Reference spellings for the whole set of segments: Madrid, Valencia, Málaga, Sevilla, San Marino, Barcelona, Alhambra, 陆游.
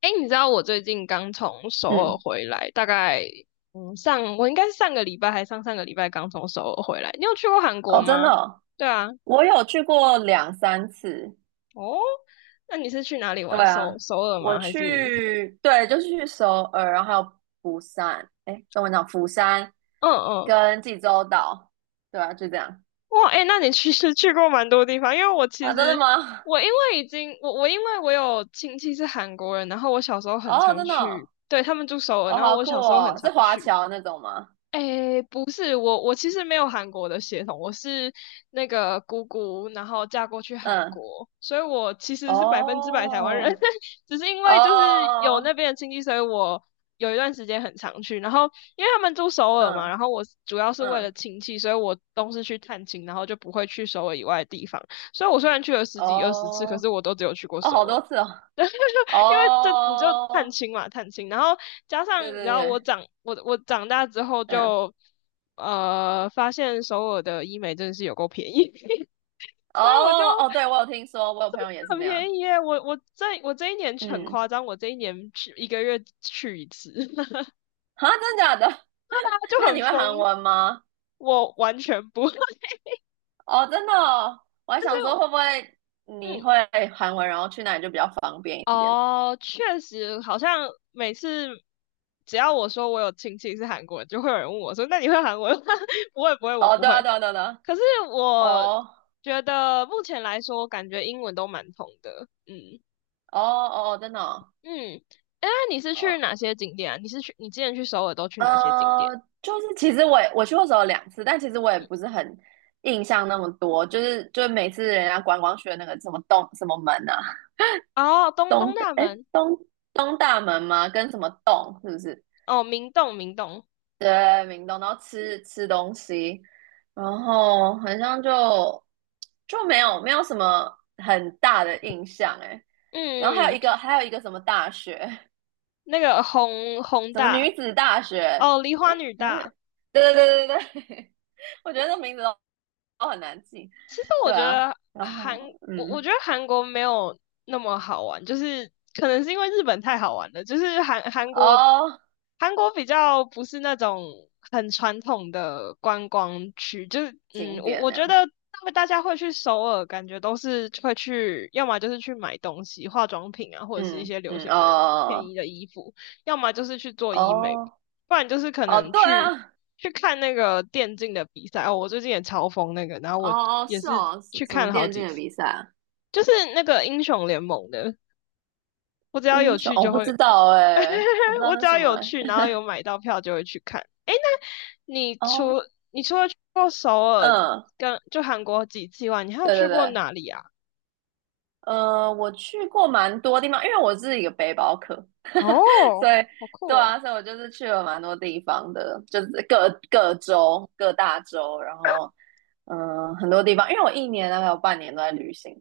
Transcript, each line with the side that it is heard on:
left: 哎，你知道我最近刚从首尔
right: 嗯，
left: 回来，大概我应该是上个礼拜还上上个礼拜刚从首尔回来。你有去过韩国
right: 哦，真的
left: 吗？
right: 哦，
left: 对啊。
right: 我有去过2、3次。
left: 哦，那你是去哪里玩？
right: 对
left: 首
right: 啊，
left: 首尔
right: 我
left: 吗？还是
right: 去，对，就是去首尔，然后还有釜山，哎，跟我讲釜山
left: 嗯嗯。
right: 跟济州岛，对啊，就这样。
left: 哇，哎，那你其实去过蛮多地方，因为我其
right: 啊，真的
left: 实
right: 吗？
left: 我因为已经我我因为我有亲戚是韩国人，然后我小时候很
right: 哦，
left: 常
right: 真的哦，
left: 去，对，他们住首尔，
right: 哦，
left: 然后
right: 好
left: 我
right: 酷
left: 小时候很
right: 哦，是
left: 常
right: 华
left: 去。
right: 侨那种吗？
left: 诶，不是，我其实没有韩国的血统，我是那个姑姑，然后嫁过去韩
right: 嗯，
left: 国，所以我其实是100%台湾人，
right: 哦，
left: 只是因为就是有
right: 哦，
left: 那边的亲戚，所以我有一段时间很常去。然后因为他们住首尔嘛，然
right: 嗯
left: 后我主要是为了
right: 嗯，
left: 亲戚，所以我都是去探亲，然后就不会去首尔以外的地方。所以我虽然去了十几二十次，可
right: 哦，
left: 是我都只有去过
right: 哦，
left: 首
right: 好多
left: 尔。
right: 次哦，
left: 因为这你就探
right: 哦，
left: 亲嘛，探亲，然后加
right: 对
left: 上你知
right: 对
left: 道我
right: 对，
left: 长我我长大之后
right: 嗯。
left: 就发现首尔的医美真的是有够便宜，所以我就
right: 哦哦，对，我有听说，我有朋友也是
left: 很
right: 这样。
left: 便宜耶。我我这我这一年很
right: 嗯，
left: 夸张，我这一年去一个月去一次，
right: 啊，真的假的？
left: 就
right: 那
left: 很
right: 你会韩
left: 疯。
right: 文吗？
left: 我完全不，但
right: 哦，真的哦，我还想说
left: 是
right: 会不会你会
left: 嗯，
right: 韩文，然后去那里就比较方便一点。
left: 哦，确实。好像每次只要我说我有亲戚是韩国人，就会有人问我说：“那你会韩文吗？” 不会，不会，我
right: 哦，
left: 不
right: 对啊，
left: 会。
right: 对啊，对啊，对啊，
left: 可是我
right: 哦
left: 觉得目前来说，我感觉英文都蛮通的。嗯
right: 哦哦，哦，真的哦。
left: 嗯。哎，你是去
right: 哦，
left: 哪些景点啊？你是去你之前去首尔都去哪些景点？
right: 呃，就是其实我去过首尔2次，但其实我也不是很印象那么多，就是就是每次人家观光区的那个什么洞什么门啊，
left: 哦，东东
right: 东
left: 大
right: 哎
left: 门，
right: 东东大门吗？跟什么洞是不是？
left: 哦，明洞，明洞。
right: 对，明洞，然后吃吃东西，然后好像就就没有什么很大的印象诶。然后
left: 嗯
right: 还
left: 嗯，
right: 有一个
left: 嗯。
right: 还有一个什么大学，
left: 那个弘弘
right: 什么
left: 大，
right: 女子大学，
left: 哦，梨花女
right: 嗯，
left: 大。
right: 对对对对对，我觉得这名字都都很难记。
left: 其实我
right: 对
left: 觉
right: 啊，
left: 得
right: 然
left: 韩，
right: 后
left: 我我觉得韩国没有那么好玩，就是可能是因为日本太好玩了，就是
right: 哦，
left: 韩国比较不是那种很传统的观光区，就是嗯，
right: 景
left: 我
right: 点
left: 我
right: 那
left: 觉
right: 样，
left: 得他们大家会去首尔，感觉都是会去，要么就是去买东西、化妆品啊，或者是一
right: 嗯
left: 些流
right: 嗯，
left: 行的便宜
right: 哦，
left: 的衣服，要么就是去做医美，
right: 哦
left: 不然就是可
right: 哦，
left: 能
right: 对
left: 去。
right: 啊，
left: 去看那个电竞的比赛哦，我最近也超疯那个，然后我
right: 哦哦，
left: 也
right: 是
left: 是
right: 哦，什
left: 去
right: 什
left: 看
right: 么
left: 了好
right: 电竞
left: 几
right: 的
left: 次，
right: 比赛啊？
left: 就是那个英雄联盟的，我只要有
right: 英雄，
left: 去
right: 我
left: 就
right: 不
left: 会。
right: 知道哎、我不知 道
left: 我
right: 那
left: 只
right: 什
left: 要
right: 么
left: 有
right: 哎、
left: 去，然后有买到票就会去看。诶，那你除
right: 哦，
left: 过首尔
right: 嗯，
left: 跟就韩国几次以外，你还有
right: 对
left: 去
right: 对
left: 过
right: 对，
left: 哪里啊？
right: 我去过蛮多地方，因为我是一个背包客，
left: 哦，
right: 所以
left: 好酷
right: 对
left: 哦！
right: 啊，所以我就是去了蛮多地方的，就是各各州、各大洲，然后嗯、很多地方，因为我一年大概有半年都在旅行，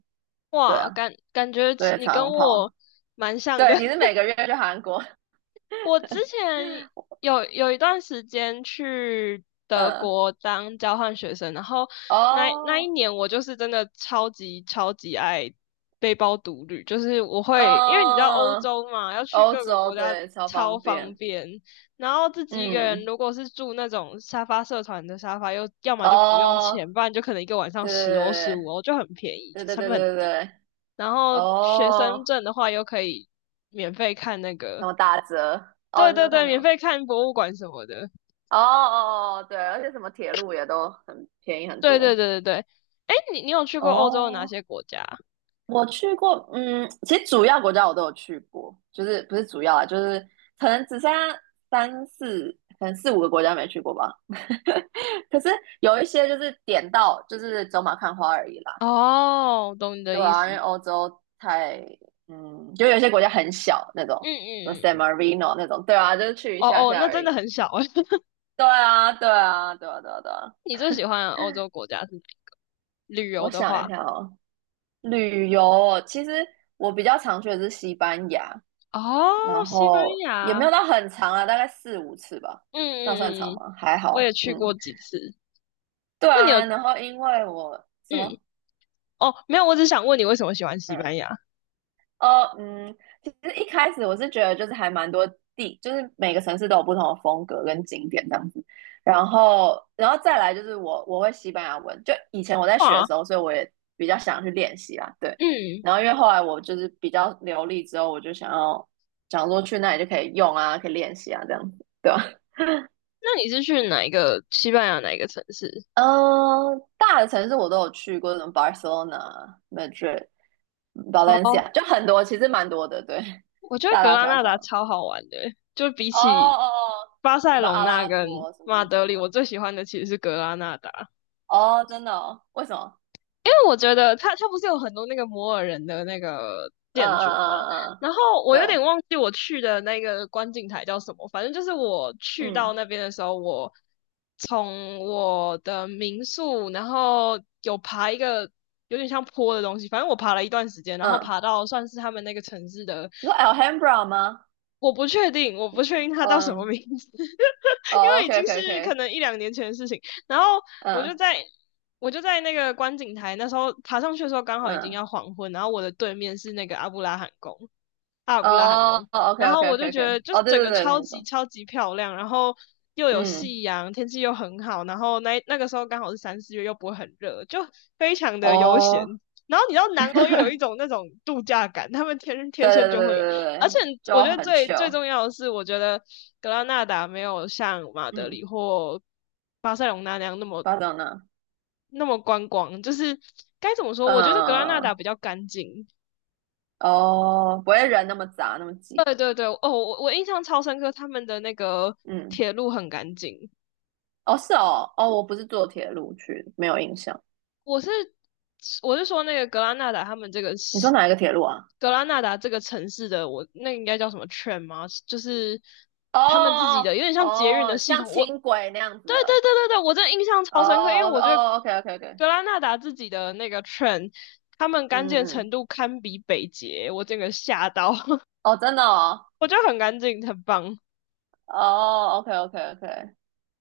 right: 对
left: 哇，
right: 啊，
left: 感感觉
right: 对，以
left: 你
right: 常
left: 跟
right: 常
left: 我
right: 跑。
left: 蛮像的。
right: 对，你是每个月去韩国？
left: 我之前有一段时间去德
right: 嗯，
left: 国当交换学生，然后那一
right: 哦，
left: 年我就是真的超级超级爱背包独旅，就是我会因为你知道欧
right: 嗯，
left: 洲嘛，要去
right: 欧
left: 各个
right: 洲，
left: 国家
right: 对，超
left: 超
right: 方
left: 方
right: 便。
left: 便，然后自己一个人
right: 嗯，
left: 如果是住那种沙发社团的沙发，又要么就不用
right: 哦，
left: 钱，不然就可能一个晚上10欧十
right: 对
left: 五欧就很便宜，
right: 对对对
left: 成
right: 对
left: 本很
right: 对对，
left: 低。
right: 对，
left: 然后学生
right: 哦，
left: 证的话又可以免费看那
right: 什
left: 个。
right: 么打折？哦，
left: 对
right: 你
left: 对
right: 说看
left: 对，
right: 什
left: 免
right: 么？
left: 费看博物馆什么的。
right: 哦哦哦，对，而且什么铁路也都很便宜很
left: 对对
right: 多。
left: 对对对。哎，你你有去过欧洲的哪
right: 哦，
left: 些国家？
right: 我去过，嗯，其实主要国家我都有去过，就是不是主要啊，就是可能只剩下三四，可能四五个国家没去过吧。可是有一些就是点到就是走马看花而已啦。
left: 哦，懂你的
right: 对
left: 意
right: 啊，因为
left: 思。
right: 欧洲太，就有些国家很小那
left: 嗯
right: 种，什么 San
left: 嗯嗯。
right: Marino 那种，对啊，就是去一
left: 哦
right: 下
left: 哦，
right: 下
left: 那
right: 而
left: 真的
right: 已。
left: 很小哎。
right: 对啊，对啊，对啊，对啊，对啊。
left: 你最喜欢的欧洲国家是哪一个？旅游
right: 我
left: 的
right: 想一
left: 话，
right: 下哦，旅游哦其实我比较常去的是西班牙，然
left: 哦，西班
right: 后也
left: 牙。
right: 没有
left: 嗯
right: 到很长啊，大概4、5次吧，
left: 嗯
right: 这样算长
left: 嗯嗯，
right: 吗？还
left: 我也
right: 好，
left: 去过
right: 嗯，
left: 几次。
right: 对
left: 那你有
right: 啊。然后因为我什
left: 嗯
right: 么？
left: 哦没有？我只想问你为什么喜欢西
right: 嗯，
left: 班牙？
right: 呃，嗯，其实一开始我是觉得就是还蛮多地，就是每个城市都有不同的风格跟景点这样子。然后再来就是我会西班牙文，就以前我在学的
left: 哇，
right: 时候，所以我也比较想去练习啦，对。
left: 嗯，
right: 然后因为后来我就是比较流利之后，我就想说去那里就可以用啊，可以练习啊这样子，对吧？
left: 那你是去哪一个西班牙哪一个城市？
right: 嗯，大的城市我都有去过，什么 Barcelona、Madrid、
left: 哦，
right: Valencia，就很多，其实蛮多的，对，
left: 我觉得
right: 大
left: 格
right: 大
left: 拉
right: 小
left: 纳
right: 小
left: 达
right: 的。
left: 超好玩的欸，就比
right: 哦
left: 起
right: 哦哦，
left: 巴塞
right: 对吧？
left: 隆
right: 阿
left: 纳
right: 拉
left: 跟
right: 伯什么
left: 马
right: 那种
left: 德里，我
right: 吗？
left: 最喜欢的其实是格拉纳达，
right: 哦，真的哦？为什么？
left: 因为我觉得它不是有很多那个摩尔人的那个
right: 嗯
left: 建筑
right: 嗯
left: 嘛。
right: 嗯嗯嗯，
left: 然后我有
right: 对，
left: 点忘记我去的那个观景台叫什么，反正就是我去到
right: 嗯
left: 那边的时候，我从我的民宿，然后有爬一个有点像坡的东西，反正我爬了一段时间，然后
right: 嗯，
left: 爬到算是他们那个城市的。
right: 你说 Alhambra 吗？
left: 我不确定，我不确定他叫什么
right: 嗯，
left: 名字，因
right: 哦
left: 为已
right: ，OK
left: 经
right: OK
left: 是可
right: OK，
left: 能一两年前的事情。然后我就
right: 嗯
left: 在我就在那个观景台，那时候爬上去的时候刚好已经
right: 嗯，
left: 要黄昏，然后我的对面是那个阿布拉罕宫，阿尔布拉罕
right: 哦
left: 宫。
right: ，OK
left: 然
right: OK
left: 后我就
right: OK
left: 觉得
right: OK，
left: 就是
right: 哦，对
left: 整
right: 对
left: 个
right: 对，
left: 超
right: 那
left: 级
right: 种，
left: 超级漂亮，然后又有
right: 嗯，
left: 夕阳，天气又很好，然后那个时候刚好是三四月，又不会很热，就非常的悠闲。
right: 哦，
left: 然后你知道 南欧又有一
right: 对
left: 种那种度假感，他们天
right: 对
left: 天
right: 对
left: 生
right: 对
left: 就会有，
right: 对
left: 而且
right: 对，
left: 我
right: 就
left: 觉得
right: 很
left: 最最
right: chill，
left: 重要的是，我觉得格拉纳达没有像马德
right: 嗯，
left: 里或巴塞隆那那样那么
right: 巴掌呢？
left: 观光，就是该怎么说？我觉得格拉纳达
right: 嗯，
left: 比较干净。
right: 哦，不会人那么杂那么挤，
left: 对对对，哦，我印象超深刻，他们的那个
right: 嗯，
left: 铁路很干净。
right: 哦是哦，哦，我不是坐铁路去，没有印象。
left: 我是我是说那个格拉纳达他们这个
right: 你说
left: 是
right: 哪一个铁路啊？
left: 格拉纳达这个城市的，我那应该叫什么 train 吗？就是他们自己
right: 哦
left: 的有点像捷运
right: 哦，
left: 的
right: 哦，
left: 系
right: 像
left: 统。
right: 轻轨那样子
left: 对对对
right: 的。
left: 对对，我真的印象
right: 哦
left: 超深刻，因为
right: 哦
left: 我觉得
right: 哦，OK OK OK，
left: 格拉纳达自己的那个 tren 他们干净
right: 嗯
left: 的程
right: 嗯，
left: 度堪比北捷，我整个吓到，
right: 哦，真的哦，
left: 我觉得很干净，很棒。
right: 哦，OK OK OK，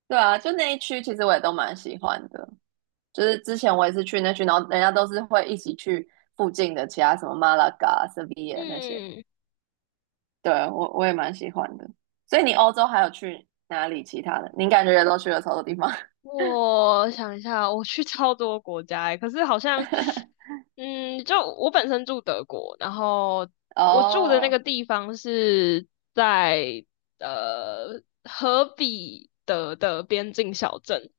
right: 对啊，就那一区其实我也都蛮喜欢的，就是之前我也是去那区，然后人家都是会一起去附近的其他什么马拉嘎、塞维耶那些，
left: 嗯，
right: 对，我也蛮喜欢的。所以你欧洲还有去哪里其他的？你感觉也都去了超多地方？
left: 我想一下，我去超多国家欸，可是好像，嗯，就我本身住德国，然后我住的那个
right: 哦，
left: 地方是在荷比得的边境小镇。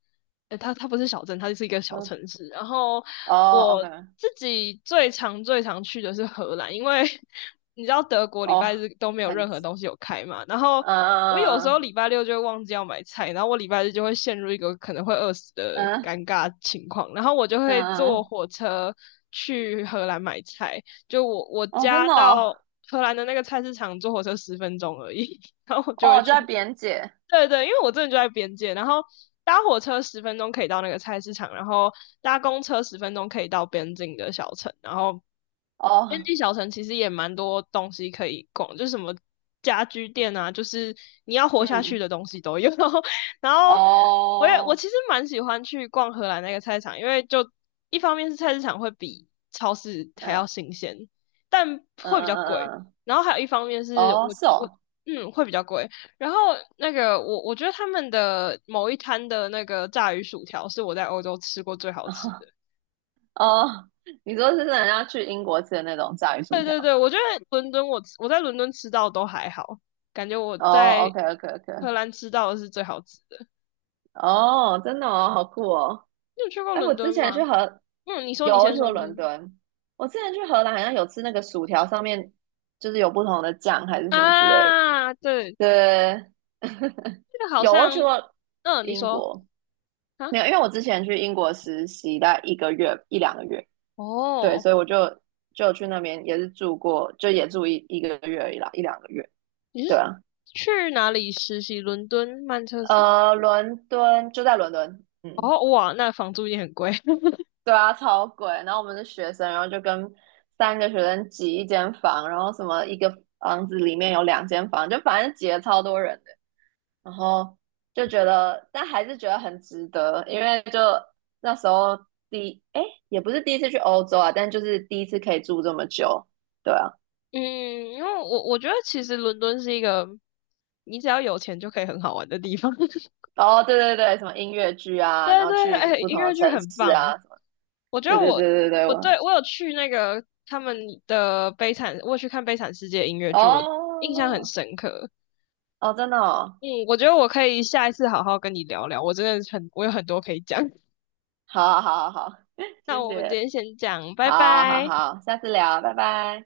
left: 它不是小镇，它就是一个小
right: 嗯，
left: 城市。然后
right: 哦
left: 我
right: ，OK，
left: 自己最常最常去的是荷兰，因为 你知道德国礼拜
right: 哦，
left: 日都没有
right: 很
left: 任何东西有开嘛。然后我有时候
right: 嗯
left: 礼拜六就会忘记要买菜，然后我礼拜日就会陷入一个可能会饿死的
right: 嗯
left: 尴尬情况，然后我就会
right: 嗯，
left: 坐
right: 嗯，
left: 火车去荷兰买菜。就我
right: 哦，真
left: 家
right: 的哦，
left: 到荷兰的那个菜市场坐火车十分钟而已，然后我就会
right: 哦，就
left: 去。
right: 在边界，
left: 对对，因为我真的就在边界，然后搭火车十分钟可以到那个菜市场，然后搭公车十分钟可以到边境的小城，然后边
right: 哦，
left: 境小城其实也蛮多东西可以逛，就是什么家居店啊，就是你要活下去
right: 嗯，
left: 的东西都有。然后我也我
right: 哦，
left: 其实蛮喜欢去逛荷兰那个菜市场，因为就一方面是菜市场会比超市还要
right: 嗯
left: 新鲜，但
right: 嗯
left: 会比
right: 嗯
left: 较贵，
right: 嗯，嗯，
left: 然后还有一方面是我
right: 哦，是
left: 我
right: 哦，
left: 嗯会比较贵。然后那个我觉得他们的某一摊的那个炸鱼薯条是我在欧洲吃过最好吃 的。
right: 哦，你说是人家去英国吃的那种炸鱼薯
left: 对
right: 条，
left: 对对，我觉得伦敦我在伦敦吃到都还好，感觉我
right: 哦
left: 在
right: ，OK OK OK，
left: 荷兰吃到的是最好吃的。
right: 哦，真的哦，好酷哦，
left: 你有去过
right: 哎，我
left: 伦
right: 之
left: 敦
right: 前去
left: 吗？
right: 荷，
left: 嗯，你说，
right: 有
left: 你
right: 我
left: 先
right: 去
left: 说，
right: 过
left: 你先
right: 伦
left: 说。
right: 敦，我之前去荷兰好像有吃那个薯条，上面就是有不同的酱还是什么之类的，
left: 啊，对，
right: 对，
left: 这个好
right: 有我
left: 像。
right: 去过
left: 嗯，你
right: 英
left: 说
right: 国。
left: 啊。
right: 没有，因为我之前去英国实习大概一个月一两个月，对，
left: 哦，
right: 所以我就去那边也是住过，就也住一个月而已啦，一两个月，
left: 你是
right: 对啊，
left: 去哪里实习？伦敦、曼彻斯特。
right: 伦敦就在伦敦，嗯，
left: 哦，哇，那房租也很贵。
right: 对啊，超贵。然后我们是学生，然后就跟三个学生挤一间房，然后什么一个房子里面有两间房，就反正挤了超多人的。然后就觉得，但还是觉得很值得，因为就那时候第，哎，也不是第一次去欧洲啊，但就是第一次可以住这么久，对啊，
left: 嗯，因为我觉得其实伦敦是一个你只要有钱就可以很好玩的地方。
right: 哦，对对对，什么音乐剧啊，然
left: 对
right: 后
left: 对，
right: 去
left: 哎，
right: 不
left: 音
right: 同
left: 乐
right: 的
left: 剧
right: 城
left: 很
right: 市
left: 棒。
right: 啊，什么，
left: 我觉
right: 对
left: 得
right: 对
left: 我
right: 对对对，
left: 我
right: 我，
left: 对我有去那个他们的《悲惨》，我有去看《悲惨世界》音乐剧，我印象很
right: 哦
left: 深刻。
right: 哦，真的哦，
left: 嗯，我觉得我可以下一次好好跟你聊聊，我真的有很多可以讲。
right: 好好好好好啊，
left: 那
right: 谢
left: 我们今
right: 谢，
left: 天先讲，拜
right: 好啊好啊
left: 拜。
right: 好啊，下次聊，拜拜。